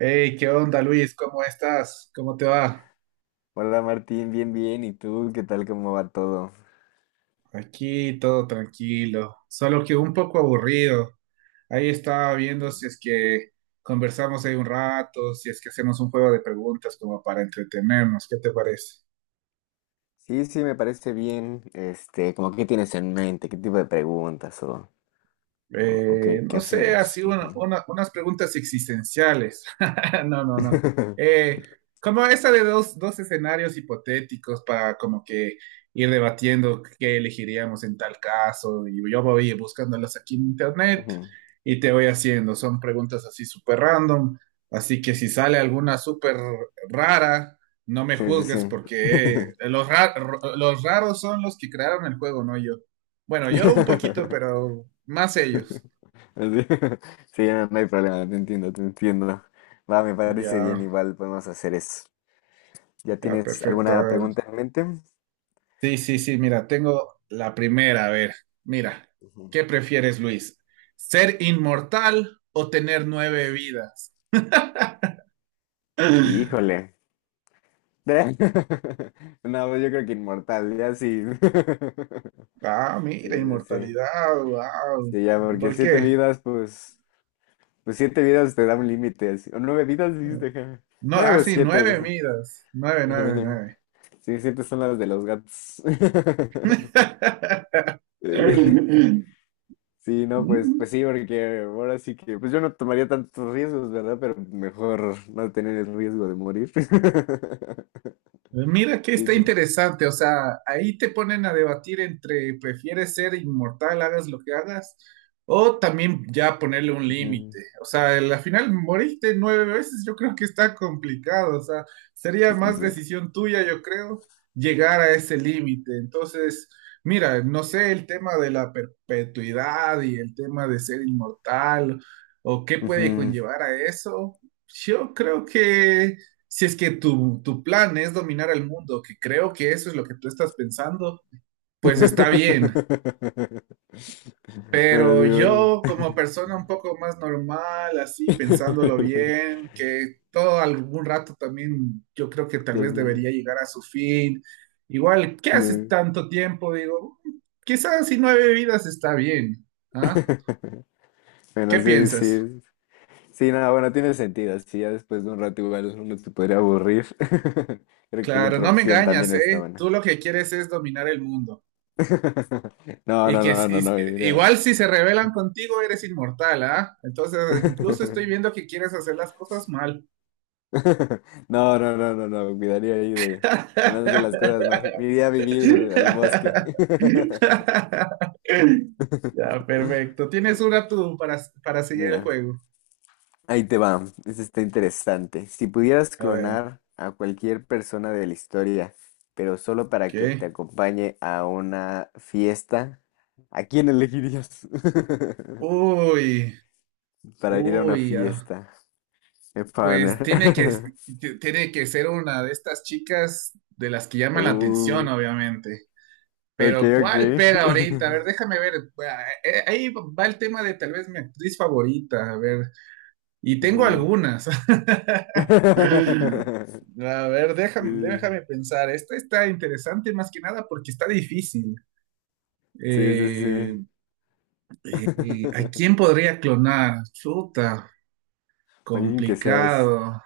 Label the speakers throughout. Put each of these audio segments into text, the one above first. Speaker 1: Hey, ¿qué onda, Luis? ¿Cómo estás? ¿Cómo te va?
Speaker 2: Hola Martín, bien, bien. ¿Y tú qué tal? ¿Cómo va todo?
Speaker 1: Aquí todo tranquilo, solo que un poco aburrido. Ahí estaba viendo si es que conversamos ahí un rato, si es que hacemos un juego de preguntas como para entretenernos. ¿Qué te parece?
Speaker 2: Sí, sí, me parece bien. Este, como qué tienes en mente, qué tipo de preguntas o qué, qué
Speaker 1: No sé,
Speaker 2: hacemos.
Speaker 1: así
Speaker 2: Ujú.
Speaker 1: unas preguntas existenciales. No, no, no. Eh, Como esa de dos escenarios hipotéticos para como que ir debatiendo qué elegiríamos en tal caso. Y yo voy buscándolas aquí en internet
Speaker 2: Ujú.
Speaker 1: y te voy haciendo. Son preguntas así súper random. Así que si sale alguna súper rara, no me
Speaker 2: Sí, sí, sí.
Speaker 1: juzgues porque eh, los, ra- los raros son los que crearon el juego, no yo. Bueno, yo un poquito, pero más ellos.
Speaker 2: Así. Sí, no, no hay problema, te entiendo, te entiendo. Va, me parece
Speaker 1: Ya,
Speaker 2: bien, igual podemos hacer eso. ¿Ya
Speaker 1: ya,
Speaker 2: tienes
Speaker 1: perfecto.
Speaker 2: alguna
Speaker 1: A ver.
Speaker 2: pregunta en mente?
Speaker 1: Sí, sí, sí, mira, tengo la primera. A ver, mira,
Speaker 2: Ujú.
Speaker 1: ¿qué prefieres, Luis? ¿Ser inmortal o tener nueve vidas?
Speaker 2: Híjole. No, pues yo creo que inmortal, ya sí.
Speaker 1: Ah,
Speaker 2: Sí,
Speaker 1: mira,
Speaker 2: sí, sí.
Speaker 1: inmortalidad, wow.
Speaker 2: Sí, ya,
Speaker 1: ¿Y
Speaker 2: porque
Speaker 1: por
Speaker 2: siete
Speaker 1: qué?
Speaker 2: vidas, pues, pues siete vidas te da un límite, así. O nueve vidas, dijiste, ja.
Speaker 1: No, ah,
Speaker 2: Nueve o
Speaker 1: Sí,
Speaker 2: siete. No
Speaker 1: nueve
Speaker 2: sé.
Speaker 1: vidas. Nueve, nueve,
Speaker 2: Ajá.
Speaker 1: nueve.
Speaker 2: Sí, siete son las de los gatos. Eh, Sí, no, pues, pues sí, porque ahora sí que, pues yo no tomaría tantos riesgos, ¿verdad? Pero mejor no tener el riesgo de morir.
Speaker 1: Mira que
Speaker 2: Sí,
Speaker 1: está
Speaker 2: te-
Speaker 1: interesante, o sea, ahí te ponen a debatir entre prefieres ser inmortal, hagas lo que hagas, o también ya ponerle un
Speaker 2: Ujú.
Speaker 1: límite. O sea, al final moriste nueve veces, yo creo que está complicado, o sea, sería más
Speaker 2: Sí.
Speaker 1: decisión tuya, yo creo, llegar a ese límite. Entonces, mira, no sé el tema de la perpetuidad y el tema de ser inmortal, o qué puede
Speaker 2: Ujú.
Speaker 1: conllevar a eso. Yo creo que si es que tu plan es dominar el mundo, que creo que eso es lo que tú estás pensando, pues está bien.
Speaker 2: Bueno, sí,
Speaker 1: Pero
Speaker 2: vale.
Speaker 1: yo como persona un poco más normal, así pensándolo bien, que todo algún rato también yo creo que tal vez
Speaker 2: Termina.
Speaker 1: debería llegar a su fin. Igual, ¿qué haces
Speaker 2: No.
Speaker 1: tanto tiempo? Digo, quizás si nueve vidas está bien. ¿Ah?
Speaker 2: Bueno,
Speaker 1: ¿Qué
Speaker 2: sí, sí.
Speaker 1: piensas?
Speaker 2: Es- Sí, nada, bueno, tiene sentido. Si ya después de un rato igual uno se podría aburrir. Creo que la
Speaker 1: Claro,
Speaker 2: otra
Speaker 1: no me
Speaker 2: opción también
Speaker 1: engañas,
Speaker 2: está
Speaker 1: ¿eh?
Speaker 2: buena.
Speaker 1: Tú lo que quieres es dominar el mundo.
Speaker 2: No,
Speaker 1: Y
Speaker 2: no,
Speaker 1: que
Speaker 2: no, no, no, mira.
Speaker 1: igual si se rebelan contigo eres inmortal, ¿ah? Entonces incluso estoy viendo que quieres hacer las cosas mal.
Speaker 2: No, no, no, no, no, cuidaría ahí de una de las cosas más. Me iría a vivir al bosque.
Speaker 1: Ya, perfecto. Tienes una tú para seguir el
Speaker 2: Mira.
Speaker 1: juego.
Speaker 2: Ahí te va, eso está interesante. Si pudieras
Speaker 1: A ver,
Speaker 2: clonar a cualquier persona de la historia, pero solo
Speaker 1: ok.
Speaker 2: para que te acompañe a una fiesta, ¿a quién elegirías?
Speaker 1: Uy,
Speaker 2: Para ir a una
Speaker 1: uy, ah,
Speaker 2: fiesta,
Speaker 1: Pues
Speaker 2: partner.
Speaker 1: tiene que ser una de estas chicas de las que llaman la atención,
Speaker 2: Uh,
Speaker 1: obviamente.
Speaker 2: ok,
Speaker 1: Pero
Speaker 2: ok.
Speaker 1: ¿cuál pega ahorita? A ver, déjame ver. Ahí va el tema de tal vez mi actriz favorita. A ver, y tengo
Speaker 2: Ujú.
Speaker 1: algunas. A ver, déjame pensar. Esta está interesante más que nada porque está difícil.
Speaker 2: Sí, sí, sí,
Speaker 1: Eh,
Speaker 2: sí.
Speaker 1: ¿A quién podría clonar? Chuta,
Speaker 2: Alguien que seas.
Speaker 1: complicado.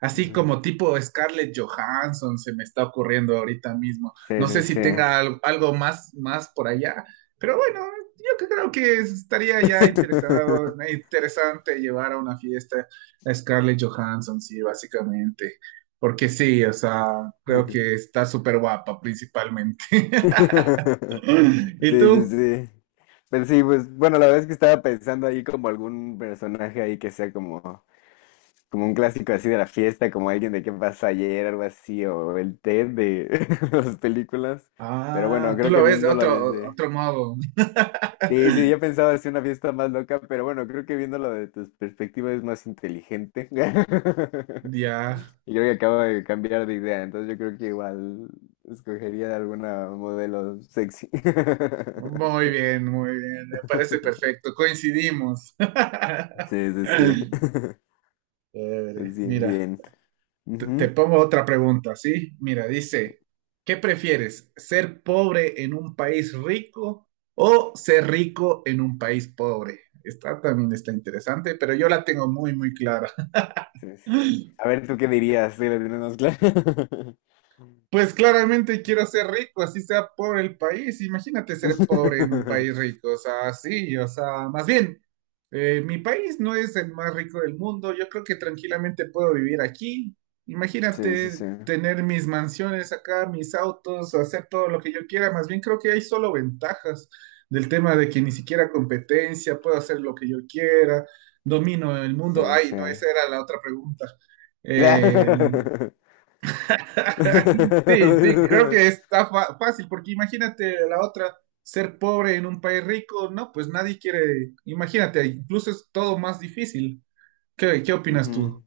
Speaker 1: Así
Speaker 2: Ujú.
Speaker 1: como tipo Scarlett Johansson se me está ocurriendo ahorita mismo. No sé
Speaker 2: Sí,
Speaker 1: si
Speaker 2: sí,
Speaker 1: tenga algo más, más por allá, pero bueno, yo que creo que estaría ya interesado, interesante llevar a una fiesta a Scarlett Johansson, sí, básicamente. Porque sí, o sea,
Speaker 2: sí.
Speaker 1: creo que está súper guapa principalmente. ¿Y
Speaker 2: Sí, sí,
Speaker 1: tú?
Speaker 2: sí. Pero sí, pues bueno, la verdad es que estaba pensando ahí como algún personaje ahí que sea como, como un clásico así de la fiesta, como alguien de qué pasó ayer, algo así, o el Ted de las películas. Pero bueno,
Speaker 1: Ah, tú
Speaker 2: creo que
Speaker 1: lo ves de
Speaker 2: viéndolo desde...
Speaker 1: otro modo.
Speaker 2: Sí, sí, yo pensaba hacer una fiesta más loca, pero bueno, creo que viéndolo de tus perspectivas es más inteligente.
Speaker 1: Ya.
Speaker 2: Y creo que acabo de cambiar de idea, entonces yo creo que igual escogería alguna modelo sexy.
Speaker 1: Muy bien, muy bien. Me parece perfecto. Coincidimos.
Speaker 2: Sí, sí, sí.
Speaker 1: Chévere.
Speaker 2: Pues bien,
Speaker 1: Mira,
Speaker 2: bien.
Speaker 1: te
Speaker 2: Ujú.
Speaker 1: pongo otra pregunta, ¿sí? Mira, dice, ¿qué prefieres? ¿Ser pobre en un país rico o ser rico en un país pobre? Esta también está interesante, pero yo la tengo muy, muy clara.
Speaker 2: Sí, sí. A ver, ¿tú qué dirías? Sí, la tienes más clara.
Speaker 1: Pues claramente quiero ser rico, así sea pobre el país. Imagínate ser pobre en un país rico, o sea, sí, o sea, más bien, mi país no es el más rico del mundo, yo creo que tranquilamente puedo vivir aquí.
Speaker 2: Sí, sí, sí.
Speaker 1: Imagínate tener mis mansiones acá, mis autos, hacer todo lo que yo quiera, más bien creo que hay solo ventajas del tema de que ni siquiera competencia, puedo hacer lo que yo quiera, domino el mundo.
Speaker 2: Sí,
Speaker 1: Ay,
Speaker 2: sí.
Speaker 1: no, esa era la otra pregunta. Eh, Sí, sí, creo que está fácil, porque imagínate la otra, ser pobre en un país rico, no, pues nadie quiere, imagínate, incluso es todo más difícil. ¿Qué, qué opinas tú?
Speaker 2: Ujú.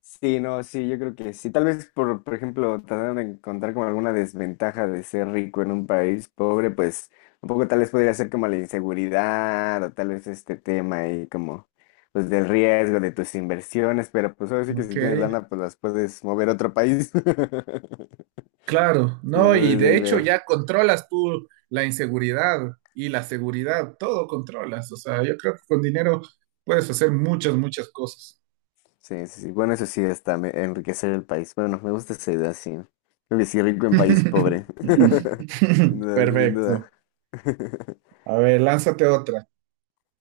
Speaker 2: Sí, no, sí, yo creo que sí. Tal vez por ejemplo, tratar de encontrar como alguna desventaja de ser rico en un país pobre, pues un poco tal vez podría ser como la inseguridad o tal vez este tema ahí como pues del riesgo de tus inversiones, pero pues ahora sí que
Speaker 1: Ok,
Speaker 2: si tienes lana pues las puedes mover a otro país.
Speaker 1: claro,
Speaker 2: Sí,
Speaker 1: no, y
Speaker 2: puedes
Speaker 1: de
Speaker 2: ahí
Speaker 1: hecho
Speaker 2: ver.
Speaker 1: ya controlas tú la inseguridad y la seguridad, todo controlas, o sea, yo creo que con dinero puedes hacer muchas, muchas cosas.
Speaker 2: Sí, sí, sí. Bueno, eso sí está, me- enriquecer el país. Bueno, me gusta esa idea, sí. Creo que sí, rico en país pobre. Sin duda, sin
Speaker 1: Perfecto.
Speaker 2: duda.
Speaker 1: A ver, lánzate otra.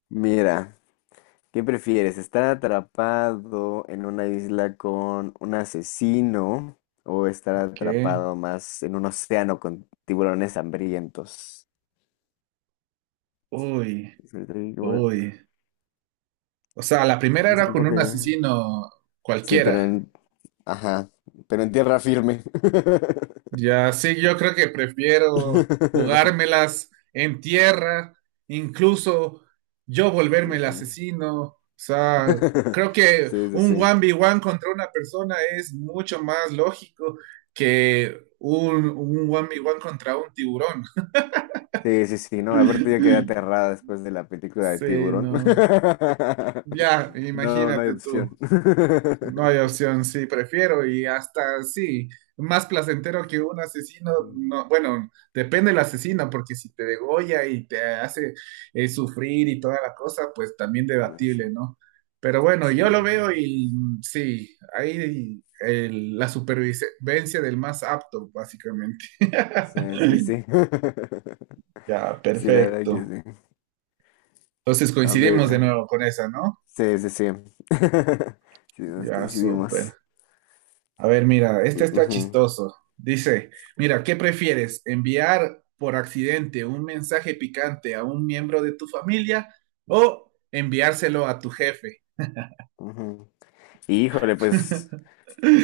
Speaker 2: Mira. ¿Qué prefieres? ¿Estar atrapado en una isla con un asesino o estar
Speaker 1: Ok,
Speaker 2: atrapado más en un océano con tiburones hambrientos?
Speaker 1: uy,
Speaker 2: Es el trigo,
Speaker 1: uy. O sea, la primera
Speaker 2: no sé
Speaker 1: era con
Speaker 2: por
Speaker 1: un
Speaker 2: qué.
Speaker 1: asesino
Speaker 2: Sí, pero
Speaker 1: cualquiera.
Speaker 2: en... Ajá, pero en tierra firme.
Speaker 1: Ya sí, yo creo que prefiero jugármelas en tierra, incluso yo volverme
Speaker 2: Sí,
Speaker 1: el
Speaker 2: sí.
Speaker 1: asesino. O sea, creo que
Speaker 2: Sí, sí,
Speaker 1: un
Speaker 2: sí.
Speaker 1: 1v1 contra una persona es mucho más lógico que un 1v1 contra un tiburón.
Speaker 2: Sí, sí, sí, no, aparte yo quedé aterrada después de la película de
Speaker 1: Sí,
Speaker 2: Tiburón.
Speaker 1: no. Ya,
Speaker 2: No, no hay
Speaker 1: imagínate tú.
Speaker 2: opción.
Speaker 1: No hay opción, sí, prefiero y hasta sí, más placentero que un asesino,
Speaker 2: Ujú.
Speaker 1: no, bueno, depende del asesino, porque si te degolla y te hace sufrir y toda la cosa, pues también
Speaker 2: No sé.
Speaker 1: debatible, ¿no? Pero bueno,
Speaker 2: Sí,
Speaker 1: yo lo
Speaker 2: sí,
Speaker 1: veo y mm, sí, ahí la supervivencia del más apto, básicamente.
Speaker 2: sí. Sí, sí, sí.
Speaker 1: Ya,
Speaker 2: Sí, la verdad
Speaker 1: perfecto.
Speaker 2: que sí.
Speaker 1: Entonces
Speaker 2: A
Speaker 1: coincidimos
Speaker 2: ver.
Speaker 1: de nuevo con esa, ¿no?
Speaker 2: Sí, sí, sí. Sí, nos
Speaker 1: Ya, súper.
Speaker 2: coincidimos.
Speaker 1: A ver, mira, este está
Speaker 2: Ujú,
Speaker 1: chistoso. Dice, mira, ¿qué prefieres? ¿Enviar por accidente un mensaje picante a un miembro de tu familia o enviárselo a tu jefe?
Speaker 2: ujú. Híjole, pues,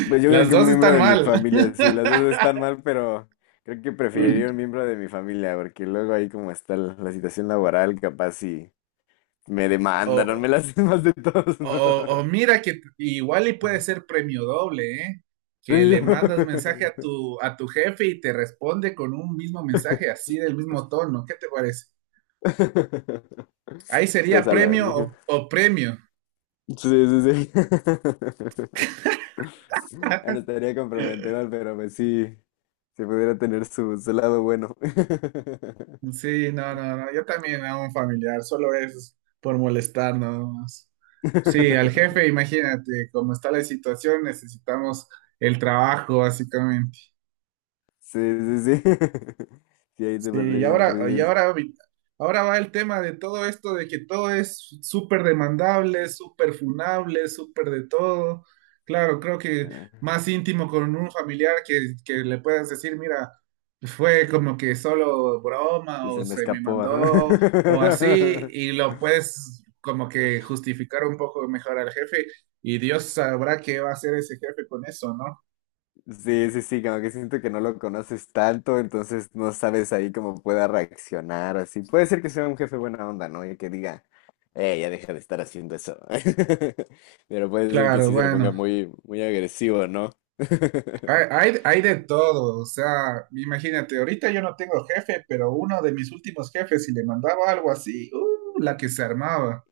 Speaker 2: pues yo creo
Speaker 1: Las
Speaker 2: que un
Speaker 1: dos
Speaker 2: miembro
Speaker 1: están
Speaker 2: de mi
Speaker 1: mal.
Speaker 2: familia, sí, las dos están mal, pero creo que preferiría un miembro de mi familia, porque luego ahí como está la situación laboral, capaz y me demandan, o me
Speaker 1: O,
Speaker 2: las hacen más de todos, ¿no?
Speaker 1: o mira que igual y puede ser premio doble, ¿eh? Que
Speaker 2: Premio.
Speaker 1: le mandas mensaje a a tu jefe y te responde con un mismo mensaje así del mismo tono. ¿Qué te parece? Ahí
Speaker 2: Pues
Speaker 1: sería
Speaker 2: a la
Speaker 1: premio
Speaker 2: mía.
Speaker 1: o premio.
Speaker 2: Sí, sí, sí. Ahora estaría comprometedor, pero pues sí, si pudiera tener su, su lado bueno.
Speaker 1: Sí, no, no, no, yo también a un familiar, solo es por molestar nada más. Sí, al jefe, imagínate, como está la situación, necesitamos el trabajo, básicamente.
Speaker 2: Sí, sí, sí. Sí, ahí te
Speaker 1: Sí,
Speaker 2: pondría en
Speaker 1: y
Speaker 2: riesgo.
Speaker 1: ahora, ahora va el tema de todo esto, de que todo es súper demandable, súper funable, súper de todo. Claro, creo que
Speaker 2: Ah,
Speaker 1: más íntimo con un familiar que le puedas decir, mira, fue como que solo broma
Speaker 2: Y
Speaker 1: o
Speaker 2: se me
Speaker 1: se me
Speaker 2: escapó,
Speaker 1: mandó o así,
Speaker 2: ajá.
Speaker 1: y lo puedes como que justificar un poco mejor al jefe y Dios sabrá qué va a hacer ese jefe con eso, ¿no?
Speaker 2: Sí, sí, sí, como que siento que no lo conoces tanto, entonces no sabes ahí cómo pueda reaccionar, así. Puede ser que sea un jefe buena onda, ¿no? Y que diga, ya deja de estar haciendo eso. Pero puede ser que
Speaker 1: Claro,
Speaker 2: sí se ponga
Speaker 1: bueno.
Speaker 2: muy, muy agresivo, ¿no?
Speaker 1: Hay, Hay de todo, o sea, imagínate, ahorita yo no tengo jefe, pero uno de mis últimos jefes, si le mandaba algo así, ¡uh! La que se armaba.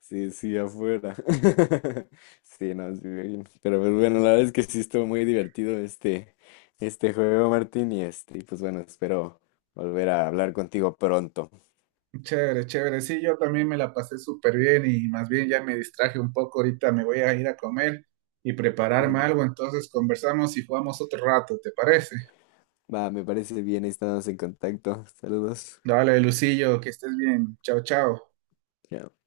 Speaker 2: Sí, sí, afuera. Sí, no, sí, me imagino. Pero pues bueno, la verdad es que sí estuvo muy divertido este, este juego, Martín, y este, y pues bueno, espero volver a hablar contigo pronto.
Speaker 1: Chévere, chévere, sí, yo también me la pasé súper bien y más bien ya me distraje un poco, ahorita me voy a ir a comer y prepararme algo, entonces conversamos y jugamos otro rato, ¿te parece?
Speaker 2: Va, me parece bien, ahí estamos en contacto. Saludos.
Speaker 1: Dale, Lucillo, que estés bien, chao, chao.
Speaker 2: Ya.